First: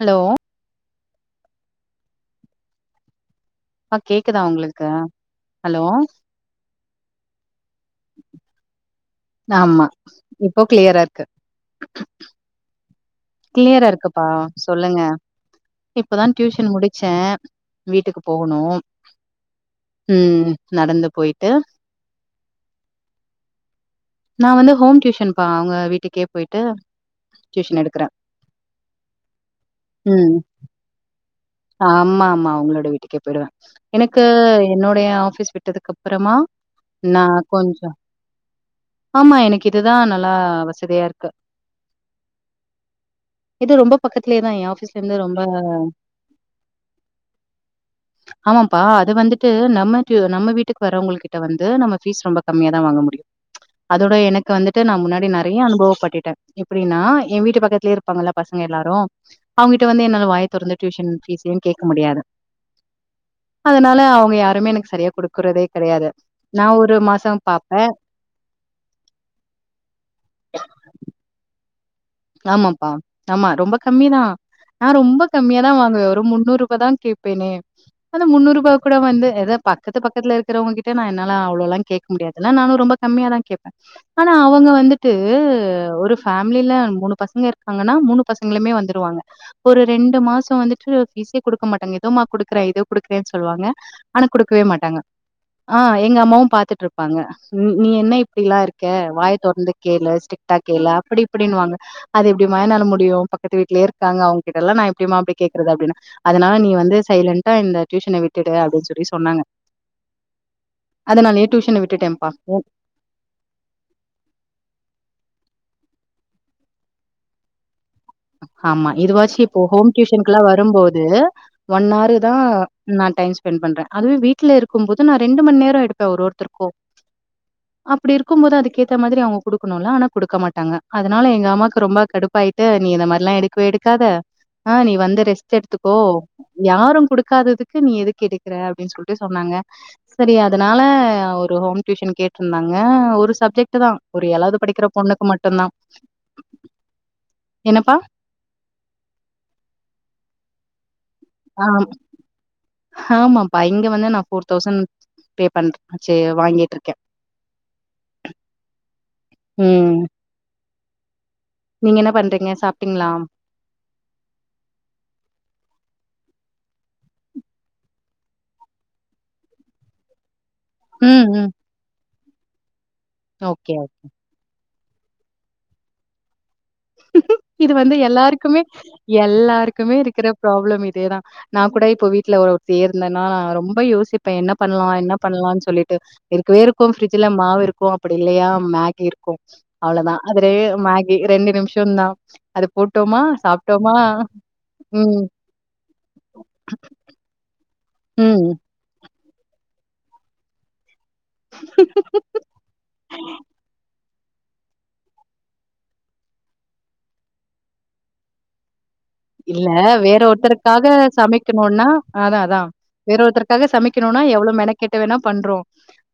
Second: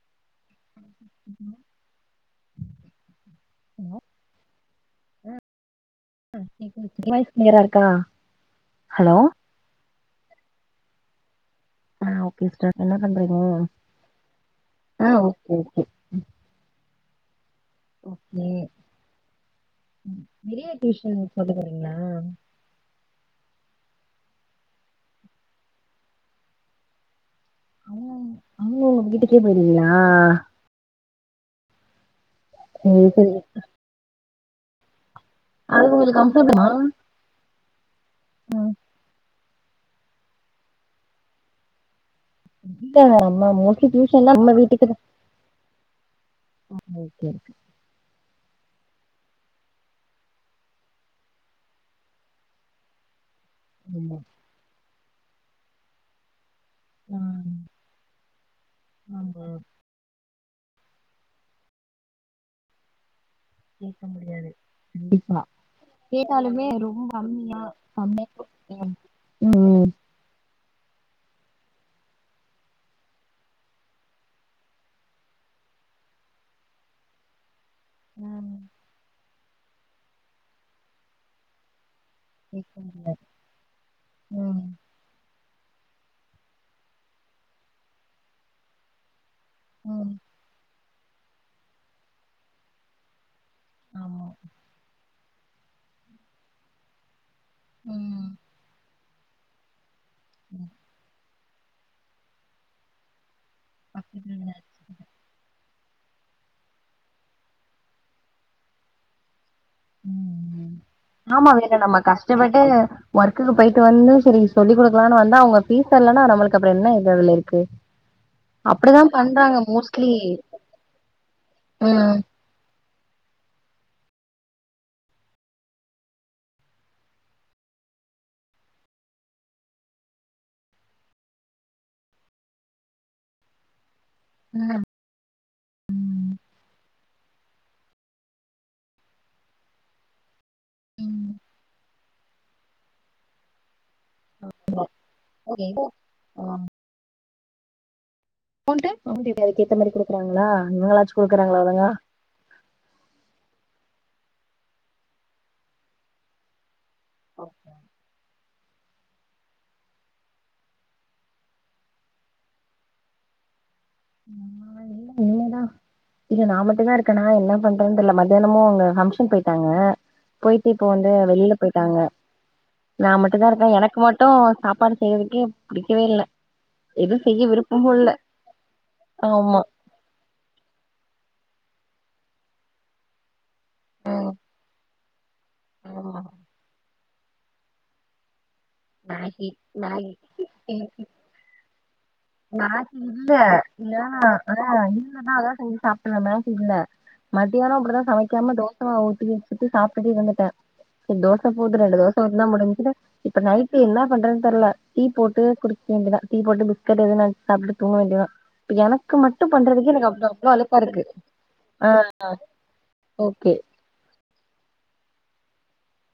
Hello ம் ஆ hello கேக்குதா உங்களுக்கு ஹலோ ஆ கேக்குது எ வாய்ஸ் க்ளியரா இருக்கா ஹலோ ஆமா இப்போ க்ளியரா இருக்கு ஆ ஓகே ஸ்டர் என்ன பண்றீங்க க்ளியரா இருக்குப்பா சொல்லுங்க ஆ ஓகே ஓகே இப்பதா டியூஷன் முடிச்சே வீட்டுக்கு போகணு ம் நிறைய நடந்து டியூஷன் போயிட்டு சொல்லி தர்றீங்களா நா வந்து ஹோம் டியூஷன் பா அவுங்க வீட்டுக்கே போயிட்டு டியூஷன் எடுக்குறே அவுங்கவுஙக வீட்டுக்கே போறீகளா ஆமாம்மா அவுங்களோட சரி வீட்டுக்கே சரி போயிடுவே எனக்கு என்னுடைய ஆஃபீஸ் அது விட்டதுக்கு உங்களுக்கு அப்பறமா கம்ஃபர்டபுளா நா கொஞ்சோ ஆமா எனக்கு இதுதா நல்லா வசதியா இருக்கு இல்ல நம்ம இது மோஸ்ட்லி ரொம்ப டியூஷன்னா பக்கத்துலயேதா நம்ம எ வீட்டுக்குதா ஆஃபீஸ்ல இருந்து ரொம்ப ஆ ஓகே ஓகே ஆமாப்பா அது வந்துட்டு நம்மட்டு நம்ம வீட்டுக்கு வர்றவங்க கிட்ட வந்து நம்ம ஃபீஸ் ரொம்ப கம்மியா தா வாங்க முடியு அதோட இல்ல எனக்கு வந்துட்டு நா முன்னாடி நெறைய அனுபவ பட்டுட்டே எப்டின்னா ஆ ஏ வீட்டு பக்கத்துலயே இருப்பாங்கல்ல பசங்க எல்லாரு ஆமா அவங்கிட்ட வந்து என்னால வாய தொறந்துட் டியூஷன் ஃபீஸையு கேட்க முடியாது அதுனால கேட்க அவுங்க முடியாது எனக்கு சரியா கண்டிப்பா குடுக்குறதே கெடையாது நா மாசோ பாப்பே ம் ம் ம் ஆமாப்பா ஆமா ரொம்ப கம்மிதா நா ரொம்ப கம்மியா தா வாங்குவே ஒரு முன்னூறு ரூபா தா கேப்பேனே அந்த முன்னூறு ம் ரூபா கூட வந்து ஏதோ பக்கத்து பக்கத்துல இருக்குறவங்க நா அவ்ளோல்லா கேக் முடியாதுல்ல கேட்க நானு ரொம்ப முடியாது கம்மியாதா கேட்பே ஆனா ம் அவுங்க வந்துட்டு ஒரு ஃபேமில மூணு பசங்க இருக்காங்கன்னா மூணு பசங்களுமே வந்துருவாங்க ஒரு ம் ரெண்டு மாசோ வந்துட்டு ஃபீஸே குடுக்க மாட்டாங்க இதோம்மா குடுக்குறே இதோ குடுக்குறேன்னு சொல்வாங்க ஆனா ஆமா குடுக்கவே மாட்டாங்க ஆ எங்க அம்மாவு பாத்துட்டு இருப்பாங்க நீ என்ன ம் இப்டில்லா இருக்க வாய தொறந்து கேளு ஸ்ட்ரிக்ட்டா ம் கேளு அப்டி இப்டின்னுவாங்க அது எப்படிமாயன்னால முடியு பக்கத்து வீட்லயே இருக்காங்க அப்டிதாங்க அவங்ககிட்டல்லா நா எப்டிமா அப்டி கேக்குறது அப்டின்னு அதுனால நீ வந்து சைலண்டா இந்த டியூசன விட்டுடு அப்டின் சொல்லி சொன்னாங்க ம் ம் அதனாலயே ஆமா வேறு டியூஷன நம்ம விட்டுட்டேன்ப்பா கஷ்டப்பட்டு ம் ஒர்க்குக்கு போயிட்டு வந்து சரி சொல்லி கொடுக்கலான்னு வந்தா அவுங்க பீஸ் இல்லன்னா நம்மளுக்கு அப்புற என்ன இ இருக்கு ஆமா அப்டிதா இது வாச்சு பண்றாங்க இப்போ ஹோம் மோஸ்ட்லி டியூஷனக்‌கெல்லா வரும்போது ஒன் ஆரு ம் தா நா டைம் ஸ்பெண்ட் பண்றே அதுவே வீட்ல இருக்குபோது நா ரெண்டு மணி நேரோ எடுப்ப ஒரு ஒருத்தர்க்கு அப்டி இருக்கும் போது அதுக்கேத்த மாரி அவ்ங்க குடுக்குணு இல்ல ஆனா குடுக்க மாட்டாங்க அதனால எங்க அம்மாவுக்கு ரொம்ப கடுப்பாயிட்டு நீ இத மாரில்லா எடுக்கவே எடுக்காத ஆ ம் நீ வந்து ரெஸ்ட் எடு த்துக்கோ யாரு குடுக்காததுக்கு நீ எதுகு எடுக்கற அப்டின்னு சொல்லிட்டு சொன்னாங்க சரியா அதனால ம் ஒரு ஹோம் டியூஷன் கேட்டிருந்தாங்க ஒரு சப்ஜெட் தா ஒரு ஏலாது படிக்கிற பொண்ணுக்கு மட்டுந்தா ஓகே அ என்னப்பா [unintelligible] அ ஏத்த மாரி குடுக்குறாங்களா குடுக்குறாங்களா ஆம் ஒழுங்கா ஆமாப்பா இங்க வந்து நா போஃபர் தௌசண்ட் பே பண்றே செ வாங்கிட்டுருக்கே ஓகே ம் நீங்க என்ன பண்றீங்க சாப்டீங்ளா இன்னு இல்ல இனிமே தா இல்ல நா மட்டு தா இருக்கேனா என்ன பண்றதுனு தெர்ல மத்தியானமு அவ்ங்க ஃபங்க்ஷன் போயிட்டாங்க போயிட்டு இப்ப வந்து ம், ம். வெளியில போயிட்டாங்க நா மட்டு தா இருக்கே ஓகே. எனக்கு மட் ட்டு சாப்பாடு செய்றதுக்கே புடிக்கவே இல்ல எதுவு செய்ய இது விருப்பமு வந்து இல்ல எல்லாருக்குமே ஆமா எல்லாருக்குமே இருக்கிற ப்ராப்ளம் இதேதா நா கூட இப்போ வீட்ல ஒ ஒருத்தியா இருந்தேன்னா நா ரொம்ப ம் யோசிப்பே என்ன பண்ணலா என்ன பண்ணலானு சொல்லிட்டு ஆமா இருக்கவே இருக்கு பிரிஜ்ல மாவு இருக்கு அப்டி இல்லையா மேக் இருக்கு மேகி மேகி அவ்ளோதா அது ரெ இ- இ- மேகி ரெண்டு நிம்ஷோ தா மேகி இல்ல [inaudible] ம், இருந்தனா அதா செஞ்சு சாப்ட்ருவே மேகி இல்ல மத்தியானோ அப்டிதா ம். சமைக்காம தோச மாவு ஊத்தி வச்சுட்டு சாப்ட்டுட்டு இருந்துட்ட சரி தோச அப்ப போதுர [unintelligible] எல்லா முடிஞ்சுது இப்ப நைட் என்ன பண்றதுனு தெர்ல டீ போட்டு குடிச்ச வேண்டிதா டீ போட்டு பிஸ் பிஸ்கட் எதுன அப்டி சாப்டுட்டு தூங்க வேண்டியதா எனக்கு மட்டு இல்ல பண்றதுக்கே எனக்கு வேற அவ்ளோ அவ்ளோ அலுப்பா ஒருத்தருக்காக இருக்கு சமைக்கணுன்னா ஆ அதா அதா வேற ஓகே ஒருதற்காக சமைக் கணுன்னா எவ்ளோ மெனக்கேட்ட வேணா பண்றோ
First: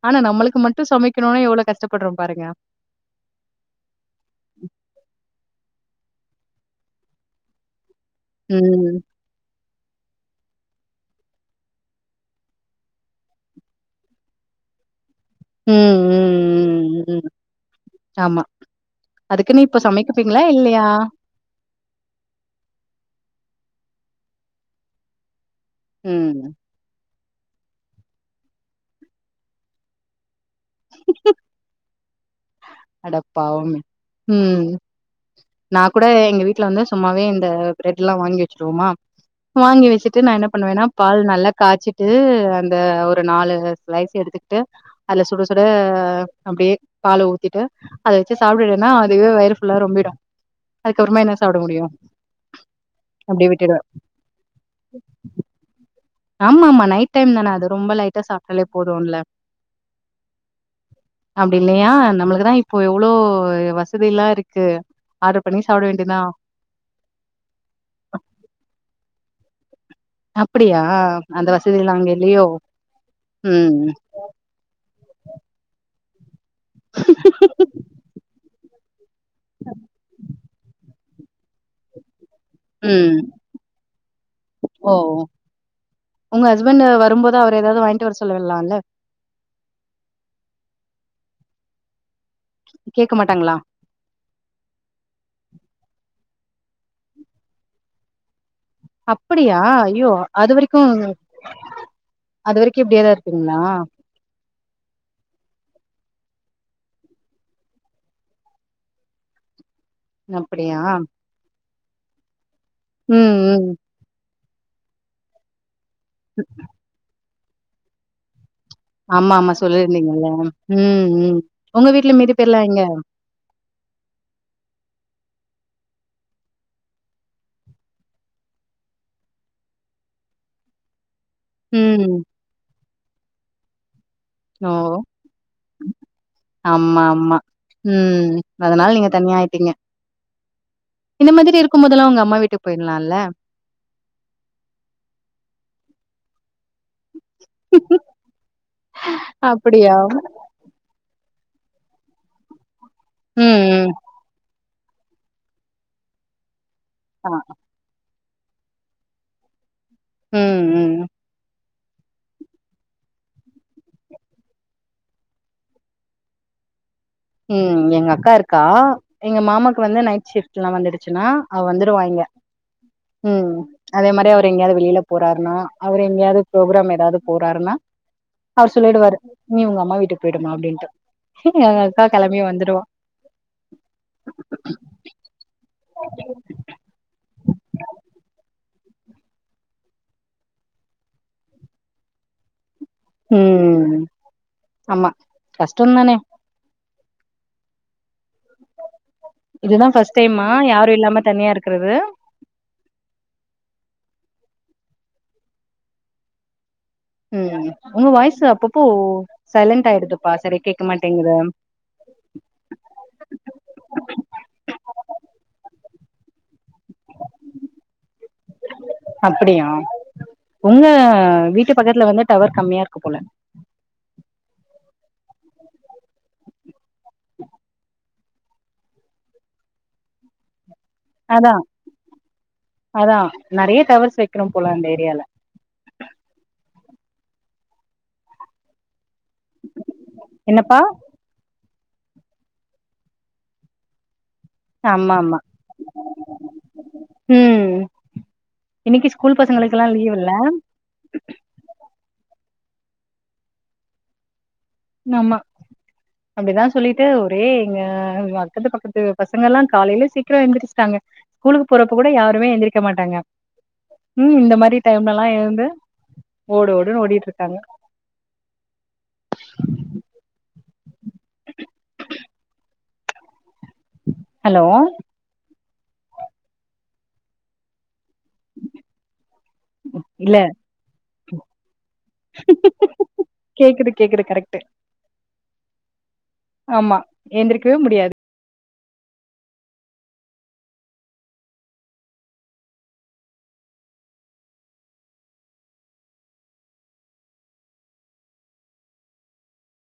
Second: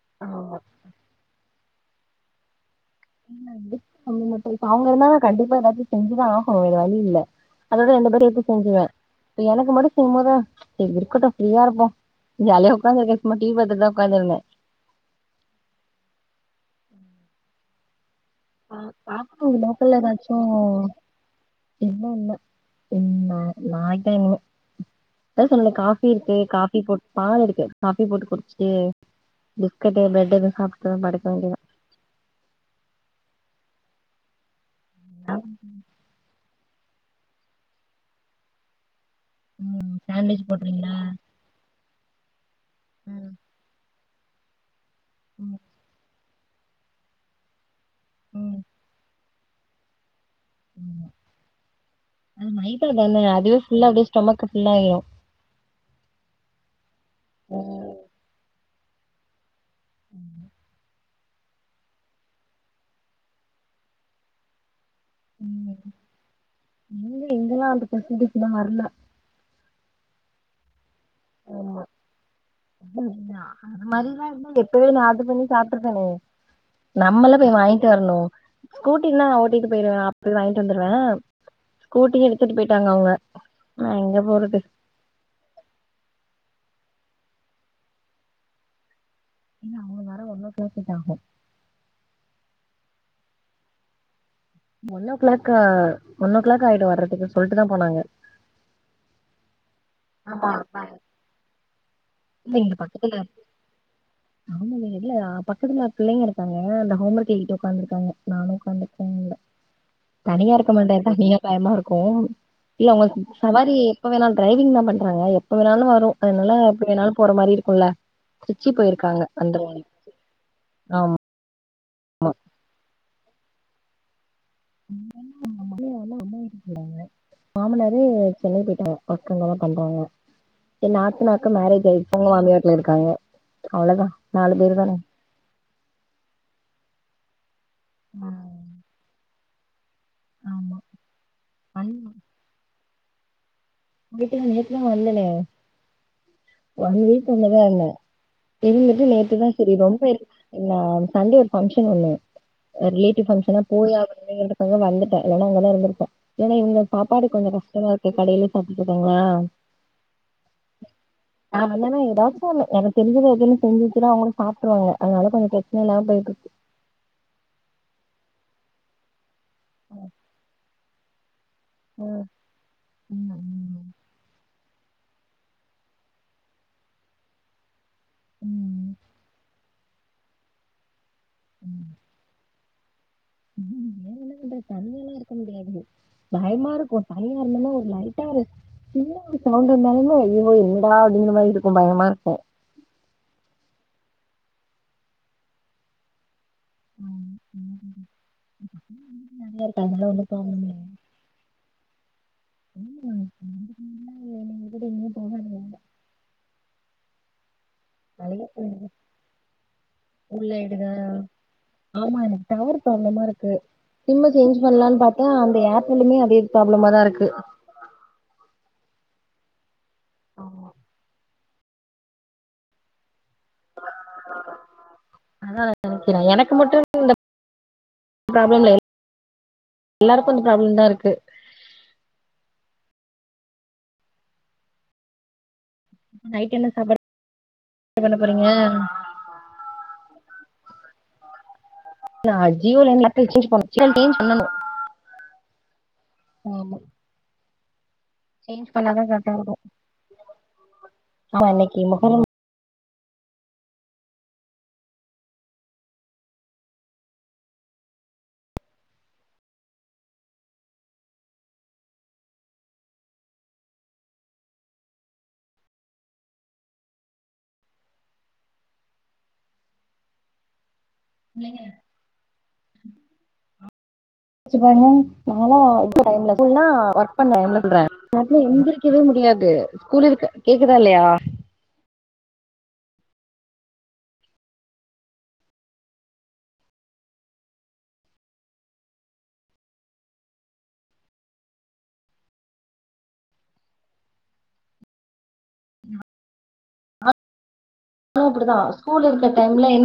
ஆனா ஆமா நம்மளுக்கு மட்டு சமைக்கணும்னா எவ்ளோ கஷ்டப்பட்றோ பாருங்க அவ்ங்க இருந்தா கண்டிப்பா ஏதாச்சு செஞ்சுதா ஆகணு வேற வழி இல்ல அதோட எந்த பேரு எப்டி ம், செஞ்சிவே ம், இப்ப எனக்கு மட்டு செய்யும்போத இருக்கட்டு ஃப்ரீயா இருப்போ ஜாலியா ஒக்காந்ததுருகே சும்மா டிவி பாத்துட்டு தா உக்காந்து இருந்த ம் ம் ம் ம் ஆமா பா பாக்கணு அதுக்குனு இப்ப லோக்கல்ல ஏதாச்சு சமைக்கப்பேறிங்களா இல்லையா இன்னு இல்ல [unintelligible] நாய்க்தா இனிமே அதா சொல்றல காபி இருக்கு ம். காபி போ பால் இருக்கு காபி போட்டு குடிச்சுட்டு பிஸ்கட் பிரெட் எதுவு சாப்ட்டுட்டு படுக்க வேண்டியதா அட பாவமே ம் நா கூட எங்க வீட் வீட்ல வந்து சும்மாவே இந்த பிரெட்ல்லா வாங்கி வச்சுருவோமா வாங்கி வச்சிட்டு நா சாண்ட்விச் என்ன பண்ணுவேன்னா போட்றீங்களா பால் நல்லா காச்சிட்டு அந்த ஒரு ம் நாலு ஸ்லைஸ் எடுத்துக்ட்டு அதுல சுட சுட அப்டியே பால ஊத்திட்டு அத வச்சு ம் சாப்டுனுன்னா அதுவே வயிரு புல்லா ரொம்பிடு ம் ஆமா அதுக்கப்புறமா என்ன சாபட முடியு அப்டியே விட்டுருவே ஸ் டொமக்கு புல் ஆயிரு ஆமா மா நைட் டைம் தான அது ரொம்ப லைட்டா சாப்ட்டாலே போதுன்ல ம் அப்டி இல்லயா நம்மளுக்குதா இப்போ இவ்ளோ வசதி எல்லா இருக்கு ஆட்ரு பன்னி சாப்ட வேண்டியதா நீங்க எங்கெல்லா அந்த பிரசந்திக்குன்னா வர்ல அப்டியா அந்த வசதிலா அங்கில்லயோ மரினாஇருந்தா எப்வே நா ஆஞாரு பண்ணி சாப்ட்டுருக்கேனே நம்மல்லா போய் வாங்கிட்டு வரணு ஸ்கூட்டில்லா ஓட்டிட்டு போயிருவே அப்டி வாங்கிட்டு வந்துருவே ஸ்கூட்டிய எடுத்துட்டு போயிட்டாங்க அவுங்க ஆ எங்க போறது ஓ ஓ உங்க ஹஸ்பண்ட் வரும்போது அவரு எதாவுது வாங்கிட்டு வர சொல்லிலால்ல ஏன்னா அவுக வேர ஒன்ன பேத்துட்டாகோ கேக்க மாட்டாங்களா one o'clock one o'clock ஆயிடு வர்றதுக்கு சொல்ட்டு தா போனாங்க அப்புடியா ஐயோ அது வரைக்கு இல்லேங் இங்க பக்கத்துல ஆமால இல்ல பக்கத்துல பிள்ளைங்க இருக்காங்க அந்த ஹோம் ஒர்க் எய்திட்டு உக்காந்துருக்காங்க நானு உக்காந்துருக்கே வுல்ல தனியா இருக்க அப்படியா? மாட்டே தனியா பயமா இருக்கு இல்ல ம், அவ்ங்களுக் சவாரி ம். இப்ப வேணா டிரரைவிங் தா பண்றங்க எப்ப வேணாலு வரு அதுனால எப்ப வேணாலு போற மாரி இருக்குல்ல சுச்சி பேயிரு ஆமா ஆமா சொல்லிருந்தீங்கல்ல ஆமா ம் ம் உங்க வீட்டுல மீதி பேரிலா எங்க [inaudible] அம்மையானா அம்மாவீட்டு போறாங்க மாமனாரே சென்னை பேயிட்டாங்க ஒர்க் அங்கதா பண்றாங்க எ நாத்தனார்க்கு மேரேஜ் ம். ஆயிருச்சு அவுங்க மாமியா வூட்டுல இருக்காங்க அவ்ளதா நாலு ஓ! பேரு தான ஆமா ஆமா ஆ ம் அதனால நீங்க தனியாயிட்டீங்க ஆமா இந்த மாதிரி இருக்கும் அன் போதெல்லா உங்க அம்மா வீட்டுக்கு போயிட்லால்ல வீட்டுக்கு நேத்துலா வந்தனே ஒன் வீக் ஒண்ணதா இருந்த இருந்துட்டு நேத்துதா செரி அப்படியா? ரொம்ப எர்ச் இல்ல சண்டே ஒரு பங்க்ஷன் ஒண்ணு ரிலேட்டிவ் பங்ஷனா ம், ம். போய் அங் எடுத் தாங்க வந்துட்டே இல்லனா அங்கதா இருந்துருப்போ ஏன்னா இவுங்க சாப்பாடு ஆ. கொஞ்சோ கஷ்டமா இருக்கு கடையிலே அப்டிசொல்றாங்கலாவ் உ உ உ ஆமா இல்லனா ஏதாவுச்சு ஒன்னு எனக்கு தெரிஞ்சத எதுன்னு செஞ்சு ச்சுனா அவுங்களே சாப்ட்ருவாங்க அதனால கொஞ்சோ பிரச்சன இல்லாம போய்ட்டு இருக்கு ம் எங்க அக்கா இருக்கா எங்க மாமாக்கு வந்து நைட் ஷிஃப்ட் எல்லா வந்துடுச்சுன்னா அ வந்துருவா இங்க ம் அதே மாரி அவரு எங்கயாவது வெளியில போறாருன்னா அவரு எங்கயாவது ப்ரோக்ராம் ஏதாவ்து போறாருன்னா அவரு ம் சொல்லிடுவாரு நீ உங்க அம்மா வீட்டுக்கு பேயிடுமா அப்டின்ட்டு ம் எங்க அக்கா கெளம்பி வந்துருவா ம் வேலல பன்றத் தண்ணி லா இருக் ப முடியாது பயமா இருக்கு ஒரு பனியா இருந்தன்னா ஒரு லைட்டா இர் இன்னு ஒரு சவுண்ட் வந்தாலுமே ஐயோயோ என்னடா அப்டிங்கிற மாரி இருக்கு பயமா இருக்கு ம் அஆமா கஷ்டந்தானே [inaudible] நறையா இருக்கு இதுதா அதனால ஃபஸ்ட் ஒன்னும் டைம்மா ப்ராப்ளம் யாரு இல்லாம தனியா இருக்கறது இல்ல கூட எங்கயு போகாதுங்க ம் உங்க வாய்ஸ் நறைய அப்பப்போ சைலண்ட் ஆயிடுதுப்பா ஸ்கூல்ல சரியா கேக்க எடுங்க மாட்டேங்குது ஆமா டவர் ப்ராப்ளமா இருக்கு சிம்ம சேஞ்ச் பண்ணலானு பாத்தா அந்த ஏர்டெல்லுமே அதே ப்ராப்ளமா தா இருக்கு அப்படியா ஒங்க வீட்டுப் பக்கத்துல வந்து டவர் கம்யா இருக்கு போல அதா நெனைக்கிறே எனக்கு மட்டு இந்த ப்ராப்ளம் இல்ல எல்லாருக்கு இந்த ப்ராப்ளம் தா இருக்கு அதா அதா நெறைய டவர்ஸ் வெக்கினு போலா அந்த ஏரியால நைட் என்ன சாப்பாடு [inaudible] பண்ண போறீங்க என்னப்பா நா ஜியோலருந்து [inaudible] பண்ணணு ஆமாமா ஆமா ம் சேஞ்ச் பண்ணாதா இன்னைக்கு கரெக்டா ஸ்கூல் பசங்களுக்கெலா லீவ் இல்ல நாளைக்கி மொஹரம் ஆமா அப்டிதா சொல்லீட்டு ஒரே எங்க அக்கத்து பக்கத்து பசங்கல்லா காலைலே சீக்கிரோ எழுந்திர்ச்சிட்டாங்க ஸ்கூலு போறப்ப கூட யாருமே எந்திரிக்க மாட்டாங்க ம் இந்த மாதிரி டைம்லலா எழுந்து ஓடு ஓடுன்னு ஓடிட்ருக்காங்க ஹலோ ப்ப [inaudible] நாலா [inaudible] டைம்ல [inaudible] ஒர்க் பண்ண [inaudible] காலைல எந்திரிக்கவே முடியாது ஸ்கூல் இருக்கு இல்ல கேக்குதா இல்லையா கேக்குது கேக்குது கரெக்ட்டு ஆமா ஏந்திரிக்கவே முடியாது னு அப்படிதா ஸ்கூல் இருக்க டைம்ல